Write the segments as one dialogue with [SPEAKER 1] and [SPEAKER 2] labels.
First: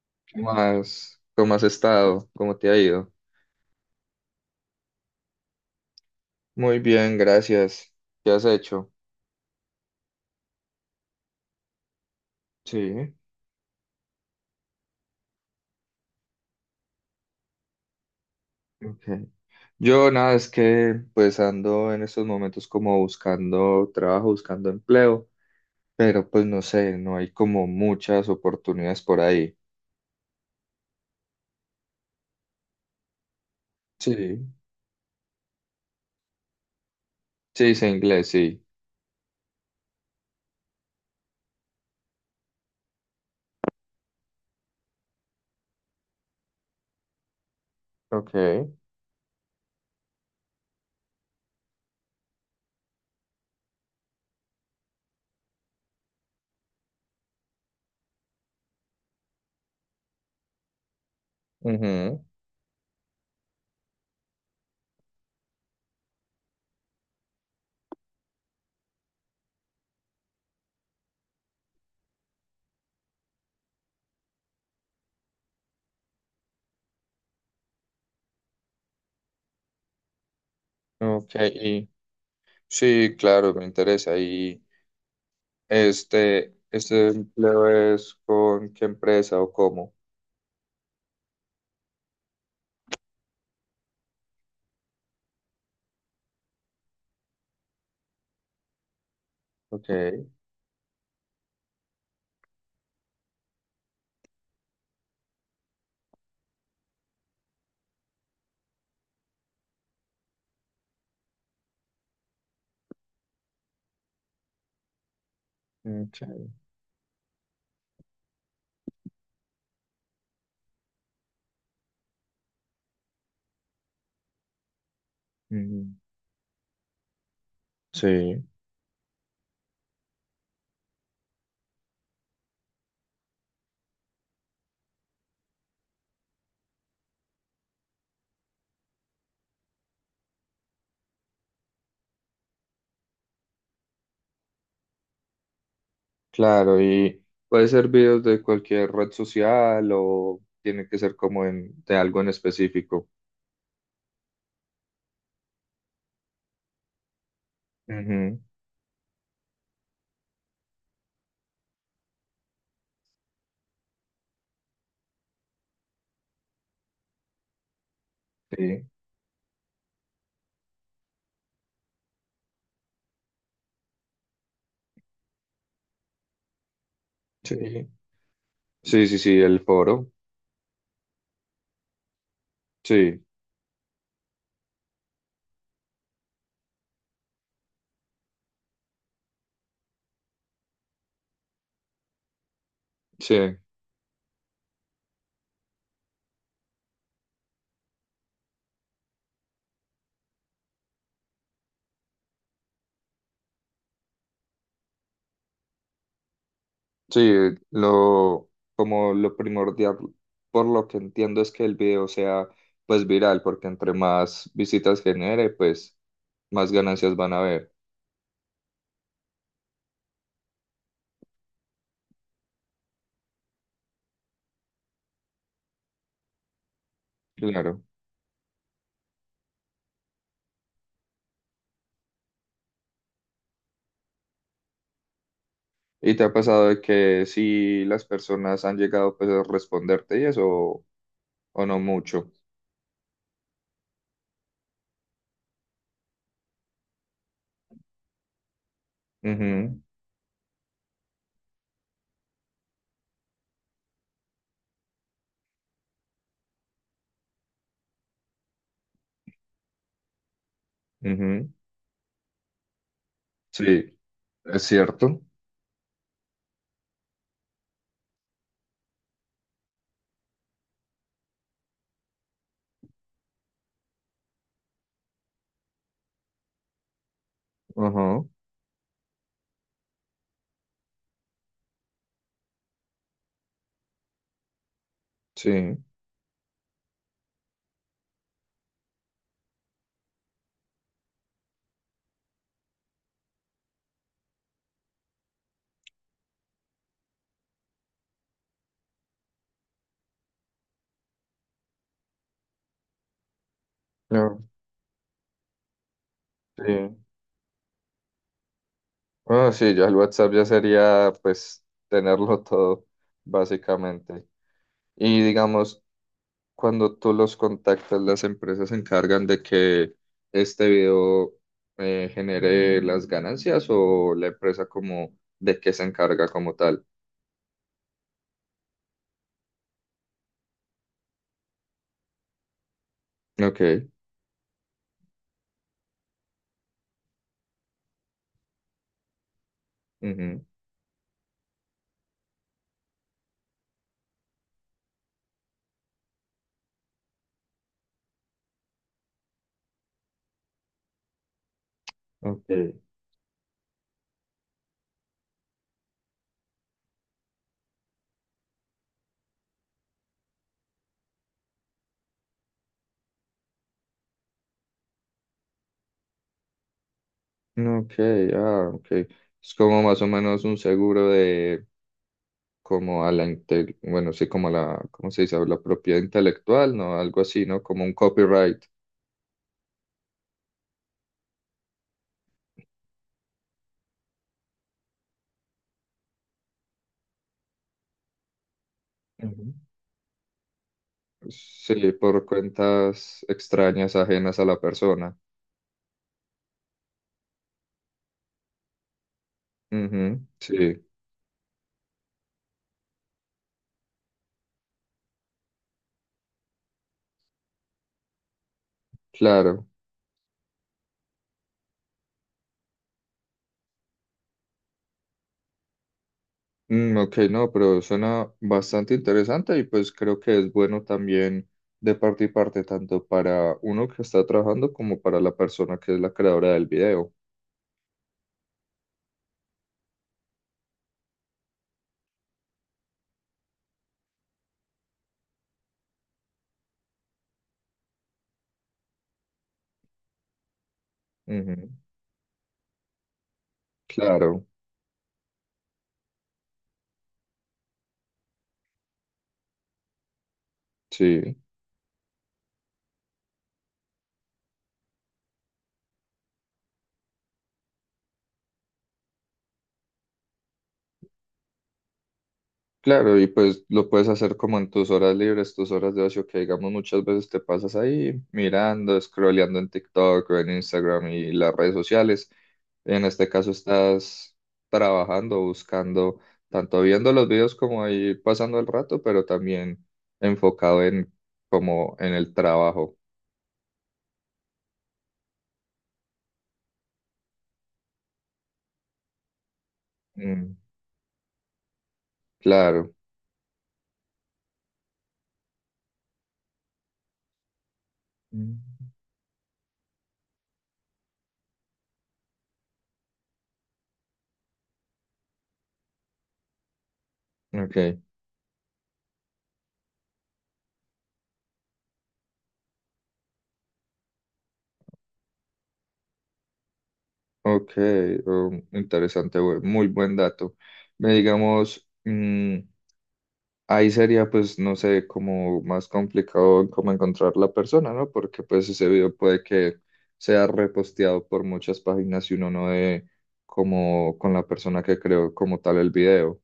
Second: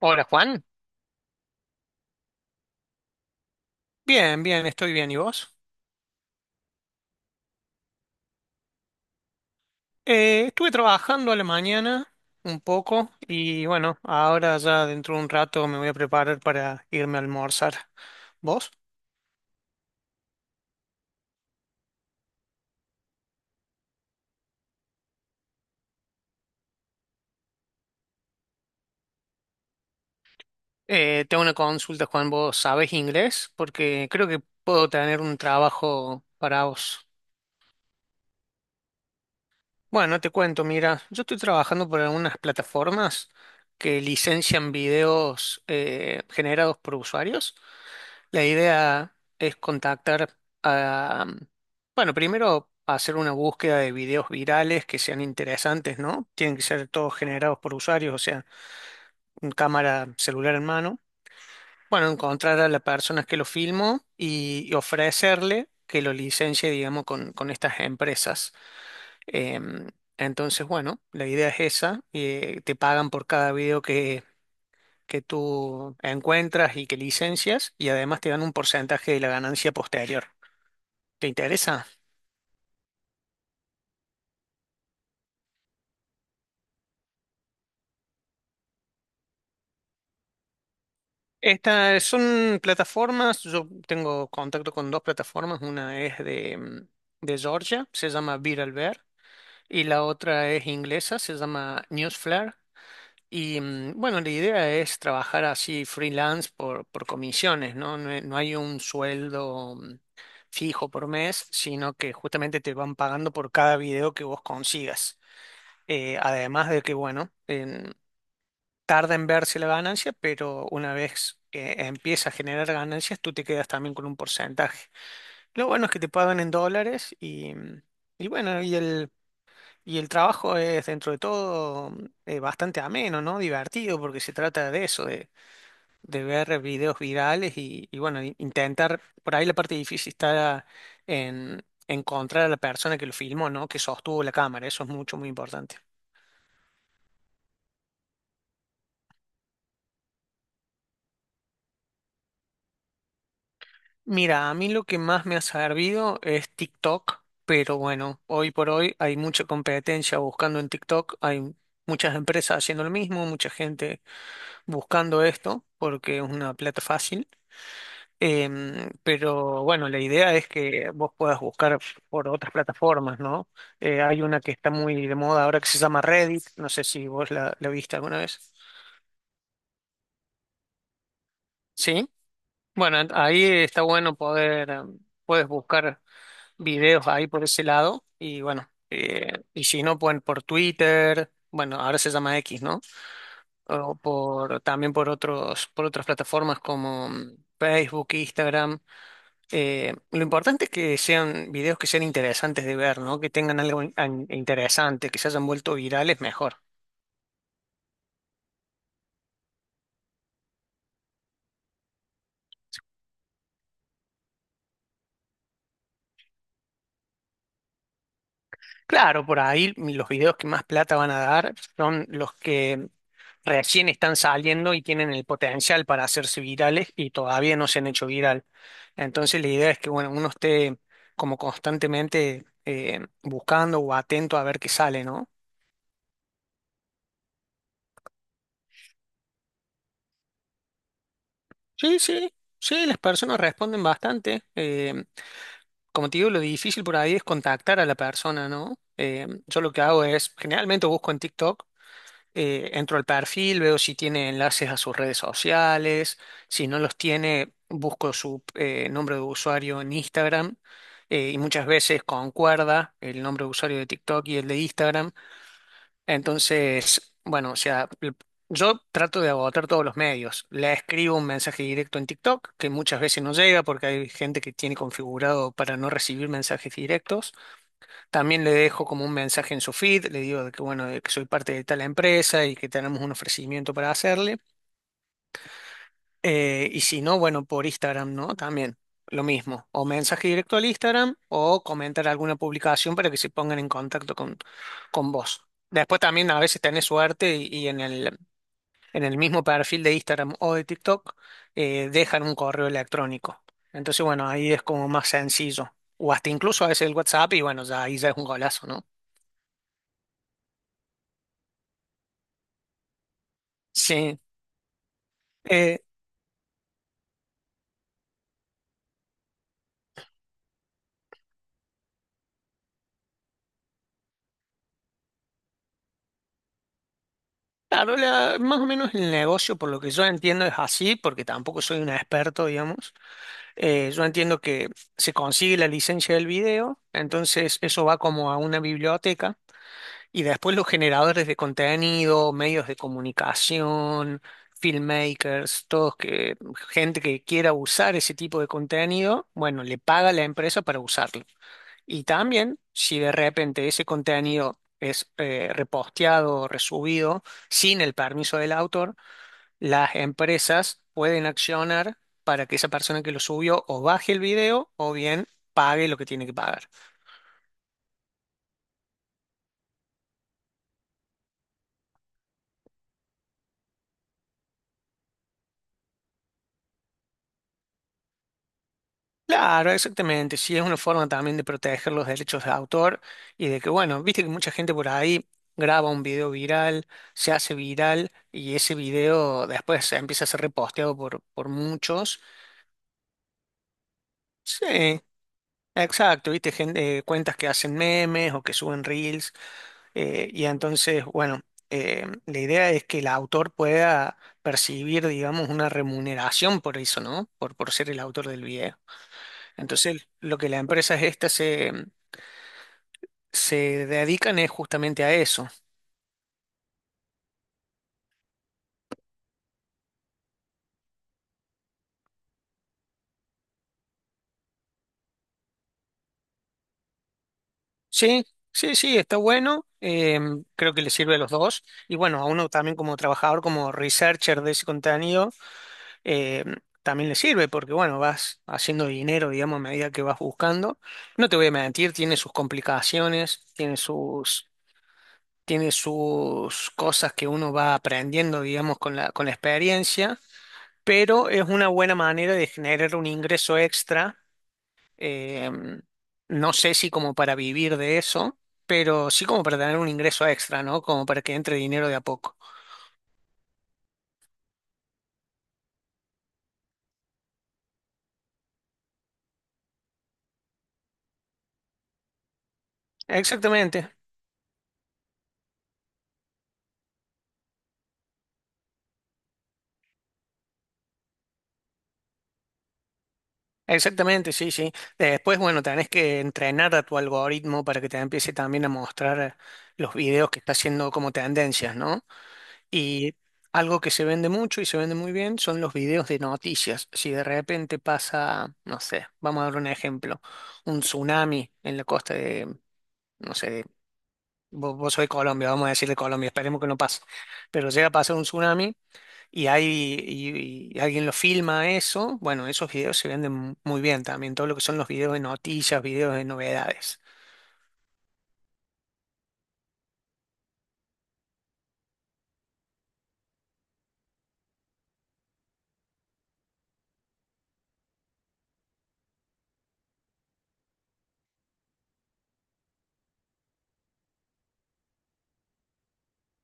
[SPEAKER 1] Hola
[SPEAKER 2] ¿Cómo
[SPEAKER 1] Juan,
[SPEAKER 2] has, cómo has estado? ¿Cómo te ha ido?
[SPEAKER 1] bien, bien, estoy bien. ¿Y vos?
[SPEAKER 2] Muy bien, gracias. ¿Qué has hecho?
[SPEAKER 1] Estuve trabajando a la mañana un poco
[SPEAKER 2] Sí,
[SPEAKER 1] y bueno, ahora ya dentro de un rato me voy a preparar para irme a almorzar. ¿Vos?
[SPEAKER 2] ok. Yo nada, es que pues ando en estos momentos como buscando trabajo, buscando empleo, pero pues no sé, no hay como muchas oportunidades por ahí.
[SPEAKER 1] Tengo una consulta, Juan. ¿Vos sabés inglés? Porque creo que
[SPEAKER 2] Sí,
[SPEAKER 1] puedo tener un trabajo para vos.
[SPEAKER 2] sí, sé inglés, sí.
[SPEAKER 1] Bueno, te cuento, mira, yo estoy trabajando por algunas plataformas que licencian videos generados por usuarios.
[SPEAKER 2] Ok.
[SPEAKER 1] La idea es contactar a, bueno, primero hacer una búsqueda de videos virales que sean interesantes, ¿no? Tienen que ser todos generados por usuarios, o sea, un cámara celular en mano. Bueno,
[SPEAKER 2] Ujú.
[SPEAKER 1] encontrar a la persona que lo filmó y ofrecerle que lo licencie, digamos, con estas empresas. Em, entonces, bueno, la idea es esa. Te pagan por cada video que tú encuentras y que licencias, y además te dan un porcentaje de la ganancia posterior. ¿Te
[SPEAKER 2] Ok,
[SPEAKER 1] interesa?
[SPEAKER 2] y sí, claro, me interesa. ¿Y este empleo es con qué empresa o cómo?
[SPEAKER 1] Estas son plataformas, yo tengo contacto con dos plataformas, una es de Georgia, se llama Viral Bear, y
[SPEAKER 2] Ok.
[SPEAKER 1] la otra es inglesa, se llama Newsflare. Y bueno, la idea es trabajar así freelance por comisiones, ¿no? No, no hay un sueldo fijo por mes, sino que justamente te van pagando por cada video que vos consigas.
[SPEAKER 2] Ok.
[SPEAKER 1] Además de que, bueno, tarda en verse la ganancia, pero una vez que empieza a generar ganancias, tú te quedas también con un porcentaje. Lo bueno es
[SPEAKER 2] Mm.
[SPEAKER 1] que te pagan en dólares, y
[SPEAKER 2] Sí,
[SPEAKER 1] bueno, y el trabajo es dentro de todo bastante ameno, ¿no? Divertido, porque se trata de eso, de ver videos virales y bueno, intentar, por ahí la parte difícil está en encontrar a la persona que lo filmó, ¿no? Que sostuvo la cámara, eso es mucho, muy importante.
[SPEAKER 2] claro, y puede ser videos de cualquier red social o tiene que ser como en, de algo en específico.
[SPEAKER 1] Mira, a mí lo que más me ha servido es TikTok, pero bueno,
[SPEAKER 2] Ujú.
[SPEAKER 1] hoy por hoy hay mucha competencia buscando en TikTok, hay muchas empresas haciendo lo mismo, mucha gente buscando esto porque es una plata fácil.
[SPEAKER 2] Sí,
[SPEAKER 1] Pero bueno, la idea es que vos puedas buscar por otras plataformas, ¿no? Hay una que está muy de moda ahora que se llama Reddit, no sé si vos la,
[SPEAKER 2] sí,
[SPEAKER 1] la viste alguna vez.
[SPEAKER 2] sí, sí, sí, el foro,
[SPEAKER 1] Sí, bueno,
[SPEAKER 2] sí,
[SPEAKER 1] ahí está bueno poder, puedes buscar videos ahí por ese lado. Y bueno, y si no, pueden por Twitter, bueno, ahora se llama X, ¿no?
[SPEAKER 2] sí,
[SPEAKER 1] O también por otras plataformas como Facebook, Instagram. Lo importante es que sean videos que sean interesantes de ver, ¿no? Que tengan algo interesante, que se hayan vuelto virales, mejor.
[SPEAKER 2] sí, lo, como lo primordial, por lo que entiendo es que el video sea pues viral, porque entre más visitas genere, pues más ganancias van a haber,
[SPEAKER 1] Claro, por ahí los videos que más plata van a dar son los que recién están saliendo y tienen el potencial para hacerse virales y todavía no se
[SPEAKER 2] claro.
[SPEAKER 1] han hecho viral. Entonces la idea es que bueno, uno esté como constantemente buscando o atento a ver qué sale, ¿no?
[SPEAKER 2] ¿Y te ha pasado de que si las personas han llegado pues a responderte y eso? O no
[SPEAKER 1] Sí,
[SPEAKER 2] mucho.
[SPEAKER 1] sí, sí, las personas responden bastante. Como te digo, lo difícil por ahí es contactar a la persona, ¿no? Yo lo
[SPEAKER 2] Ujú,
[SPEAKER 1] que hago es, generalmente busco en TikTok, entro al perfil, veo si tiene enlaces a sus redes sociales, si no los tiene, busco su nombre de usuario en Instagram, y
[SPEAKER 2] ujú.
[SPEAKER 1] muchas veces concuerda el nombre de usuario de
[SPEAKER 2] Sí,
[SPEAKER 1] TikTok y el de
[SPEAKER 2] es
[SPEAKER 1] Instagram.
[SPEAKER 2] cierto.
[SPEAKER 1] Entonces, bueno, o sea, yo trato de agotar todos los medios. Le escribo un mensaje directo en TikTok, que muchas veces no llega porque hay gente que tiene configurado para no recibir mensajes directos.
[SPEAKER 2] Ajá,
[SPEAKER 1] También le dejo como un mensaje en su feed, le digo de que bueno, de que soy parte de tal empresa y que tenemos un ofrecimiento para hacerle.
[SPEAKER 2] sí.
[SPEAKER 1] Y si no, bueno, por Instagram, ¿no? También lo mismo. O mensaje directo al Instagram o comentar alguna publicación para que se pongan en contacto con vos. Después también a veces tenés suerte, y en el mismo perfil de Instagram o de TikTok dejan un correo electrónico. Entonces, bueno,
[SPEAKER 2] No,
[SPEAKER 1] ahí es como más sencillo. O hasta incluso a veces el
[SPEAKER 2] sí.
[SPEAKER 1] WhatsApp y bueno, ya ahí ya es un golazo, ¿no?
[SPEAKER 2] Ah, sí, ya el WhatsApp ya sería pues tenerlo todo,
[SPEAKER 1] Sí.
[SPEAKER 2] básicamente. Y
[SPEAKER 1] Eh,
[SPEAKER 2] digamos, cuando tú los contactas, las empresas se encargan de que este video genere las ganancias o la empresa como de qué se encarga como tal.
[SPEAKER 1] claro, más o menos el negocio, por lo que yo entiendo, es así, porque tampoco soy un experto, digamos.
[SPEAKER 2] Ok.
[SPEAKER 1] Yo entiendo que se consigue la licencia del video, entonces eso va como a una biblioteca. Y
[SPEAKER 2] Ujú,
[SPEAKER 1] después los generadores de contenido, medios de comunicación, filmmakers, todos que, gente que quiera usar ese tipo de contenido, bueno, le paga a la empresa para usarlo. Y también,
[SPEAKER 2] ok.
[SPEAKER 1] si de repente ese contenido es reposteado o resubido sin el permiso del autor, las empresas pueden accionar para que esa persona que lo subió o baje el video o bien pague lo que tiene que pagar.
[SPEAKER 2] Ok, ah, ok. Es como más o menos un seguro de como a la inte- bueno, sí, como a la, ¿cómo se dice? La propiedad intelectual, ¿no? Algo así, ¿no? Como un copyright.
[SPEAKER 1] Claro, exactamente. Sí, es una forma también de proteger los derechos de autor y de que, bueno, viste que mucha gente por ahí graba un video viral, se hace viral y ese video
[SPEAKER 2] Ujú.
[SPEAKER 1] después empieza a ser reposteado por
[SPEAKER 2] Sí,
[SPEAKER 1] muchos.
[SPEAKER 2] por cuentas extrañas ajenas a la
[SPEAKER 1] Sí,
[SPEAKER 2] persona.
[SPEAKER 1] exacto, viste, gente, cuentas que hacen memes o que suben reels,
[SPEAKER 2] Ujú,
[SPEAKER 1] y
[SPEAKER 2] sí,
[SPEAKER 1] entonces, bueno, la idea es que el autor pueda percibir, digamos, una remuneración por eso, ¿no? Por ser el autor del video.
[SPEAKER 2] claro.
[SPEAKER 1] Entonces, lo que la empresa esta se dedican es justamente a eso.
[SPEAKER 2] Mm, ok, no, pero suena bastante interesante y pues creo que es bueno también de parte y parte, tanto para uno que está trabajando como para la persona que es la creadora del video.
[SPEAKER 1] Sí, sí, sí, está bueno. Creo que le sirve a los dos. Y bueno, a uno también como trabajador, como researcher de ese contenido, eh, también le sirve porque, bueno, vas haciendo dinero, digamos, a medida que vas buscando. No te voy a
[SPEAKER 2] Ujú,
[SPEAKER 1] mentir, tiene sus complicaciones, tiene
[SPEAKER 2] claro.
[SPEAKER 1] sus, tiene sus cosas que uno va aprendiendo, digamos, con la experiencia. Pero
[SPEAKER 2] Sí,
[SPEAKER 1] es una buena manera de generar un ingreso extra. Eh, no sé si como para vivir de eso, pero sí como para tener un ingreso extra, ¿no? Como para que entre dinero de a poco.
[SPEAKER 2] claro, y pues lo puedes hacer como en tus horas libres, tus horas de ocio, que digamos muchas veces te pasas ahí mirando, scrolleando en TikTok o en Instagram y las redes sociales. En este caso
[SPEAKER 1] Exactamente,
[SPEAKER 2] estás trabajando, buscando, tanto viendo los videos como ahí pasando el rato, pero también enfocado en como en el trabajo.
[SPEAKER 1] exactamente, sí, sí. Después, bueno, tenés que entrenar a tu algoritmo para que te empiece también a mostrar los videos que está
[SPEAKER 2] Mm,
[SPEAKER 1] haciendo como tendencias, ¿no?
[SPEAKER 2] claro.
[SPEAKER 1] Y algo que se vende mucho y se vende muy bien son los videos de noticias. Si de repente pasa,
[SPEAKER 2] Mm.
[SPEAKER 1] no sé, vamos a dar un ejemplo, un tsunami en la costa de, no sé, vos sois Colombia, vamos a decirle Colombia, esperemos que no pase. Pero llega a
[SPEAKER 2] Ok,
[SPEAKER 1] pasar un tsunami y alguien lo filma eso, bueno, esos videos se venden muy bien también, todo lo que son los videos de noticias, videos de novedades.
[SPEAKER 2] ok, interesante, bu- muy buen dato. Me digamos... mm, ahí sería, pues, no sé, como más complicado como encontrar la persona, ¿no? Porque pues ese video puede que sea reposteado por muchas páginas y uno no dé como con la persona que creó como tal el video.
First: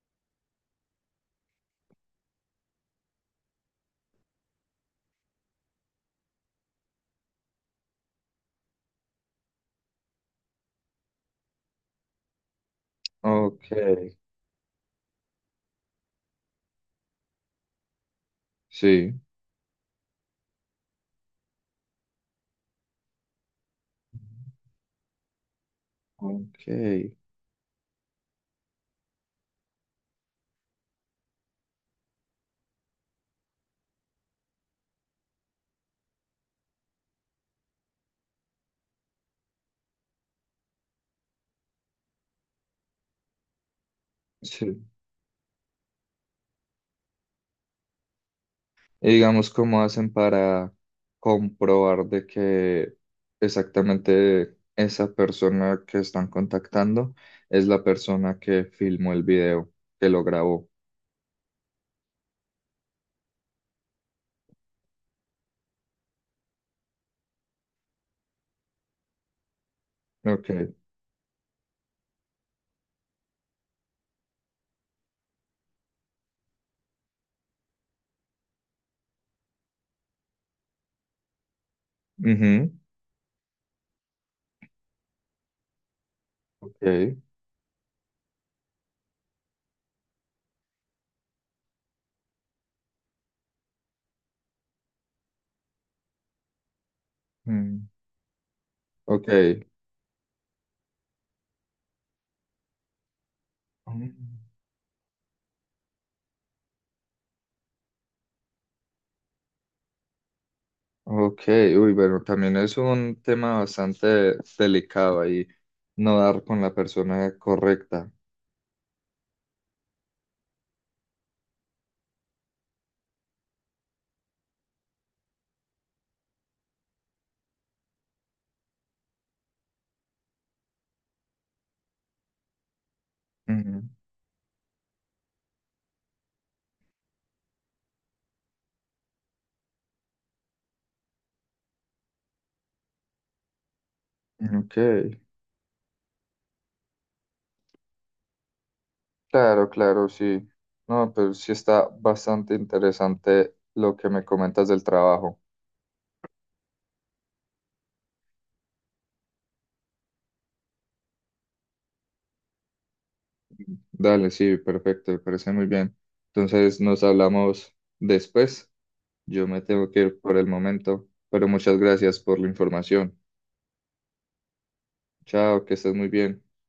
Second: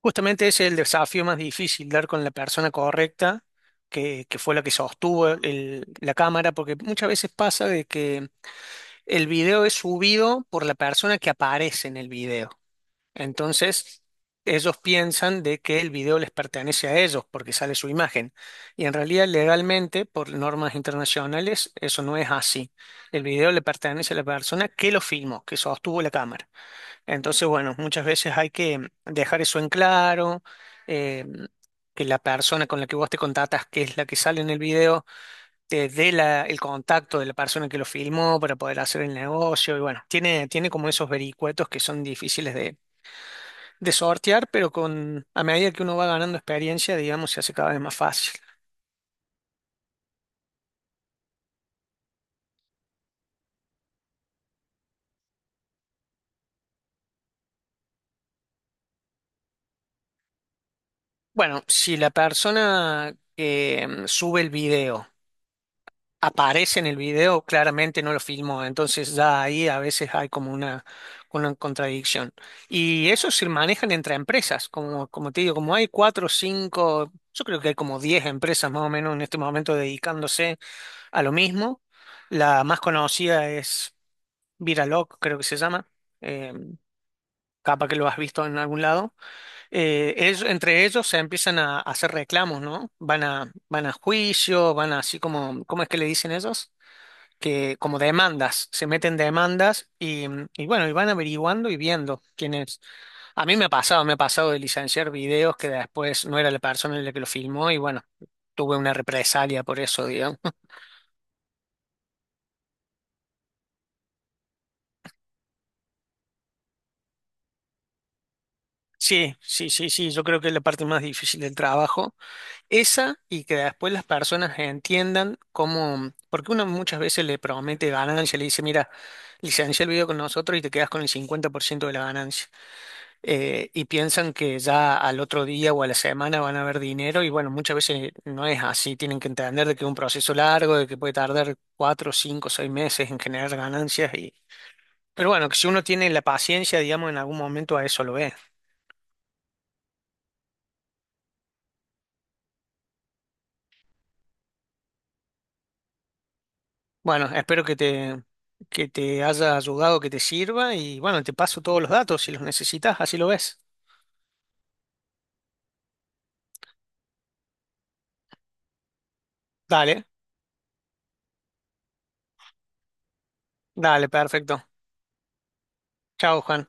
[SPEAKER 1] Justamente ese es el desafío más difícil, dar con la persona correcta, que fue la que sostuvo la cámara, porque muchas veces pasa de que el video es subido por la persona que aparece en el video.
[SPEAKER 2] Ok,
[SPEAKER 1] Entonces, ellos piensan de que el video les pertenece a ellos porque sale su imagen. Y en
[SPEAKER 2] sí,
[SPEAKER 1] realidad, legalmente, por normas internacionales, eso no es así. El video le pertenece a la persona que lo filmó, que sostuvo la cámara.
[SPEAKER 2] ok,
[SPEAKER 1] Entonces, bueno, muchas veces hay que dejar eso en claro, eh, que la persona con la que vos te contactas, que es la que sale en el video, te dé el contacto de la persona que lo filmó para poder hacer el negocio. Y bueno, tiene como esos vericuetos que son difíciles de sortear, pero
[SPEAKER 2] sí.
[SPEAKER 1] a medida que uno va ganando experiencia, digamos, se hace cada vez más fácil.
[SPEAKER 2] Y digamos, ¿cómo hacen para comprobar de que exactamente esa persona que están contactando es la persona que filmó el video, que lo grabó?
[SPEAKER 1] Bueno, si la persona que sube el video aparece en el video, claramente no lo filmó, entonces ya ahí a veces hay como
[SPEAKER 2] Ok.
[SPEAKER 1] una contradicción. Y eso se manejan entre empresas, como te digo, como hay cuatro o cinco, yo creo que hay como 10 empresas más o menos en este momento dedicándose a lo mismo. La
[SPEAKER 2] Ujú.
[SPEAKER 1] más conocida es Viraloc, creo que se llama. Eh,
[SPEAKER 2] Ok.
[SPEAKER 1] Capaz que lo has visto en algún lado, entre ellos se empiezan a hacer reclamos, ¿no? Van a juicio, van a así como, ¿cómo es que le dicen ellos? Que
[SPEAKER 2] Mm.
[SPEAKER 1] como demandas, se meten
[SPEAKER 2] Ok.
[SPEAKER 1] demandas y bueno, y van averiguando y viendo quién es. A mí me ha
[SPEAKER 2] Mm.
[SPEAKER 1] pasado de licenciar videos que después no era la persona la que lo filmó y bueno, tuve una represalia por eso, digamos.
[SPEAKER 2] Ok. Uy, bueno, también es un tema bastante delicado ahí, no dar con la persona correcta.
[SPEAKER 1] Sí, sí, sí, sí, yo creo que es la parte más difícil del trabajo. Esa y que después las personas entiendan cómo, porque uno muchas veces le promete ganancia, le dice, mira, licencia el video con nosotros y te quedas con el 50% de la ganancia. Y piensan que ya al otro día o a la semana van a ver dinero y bueno, muchas veces no es así, tienen que entender de que es un proceso largo, de que puede tardar 4, 5, 6 meses en generar ganancias. Y...
[SPEAKER 2] Ujú. Ok,
[SPEAKER 1] Pero bueno, que si uno tiene la paciencia, digamos, en algún momento a eso lo ve.
[SPEAKER 2] claro, claro, sí. No, pero sí está bastante interesante lo que me comentas del trabajo.
[SPEAKER 1] Bueno, espero que te, haya ayudado, que te sirva y bueno, te paso todos los datos si los necesitas, así lo ves.
[SPEAKER 2] Dale, sí, perfecto, me parece muy bien. Entonces nos hablamos después. Yo me tengo que
[SPEAKER 1] Dale,
[SPEAKER 2] ir por el momento, pero muchas gracias por la información.
[SPEAKER 1] dale, perfecto.
[SPEAKER 2] Chao, que estés muy bien.
[SPEAKER 1] Chao, Juan.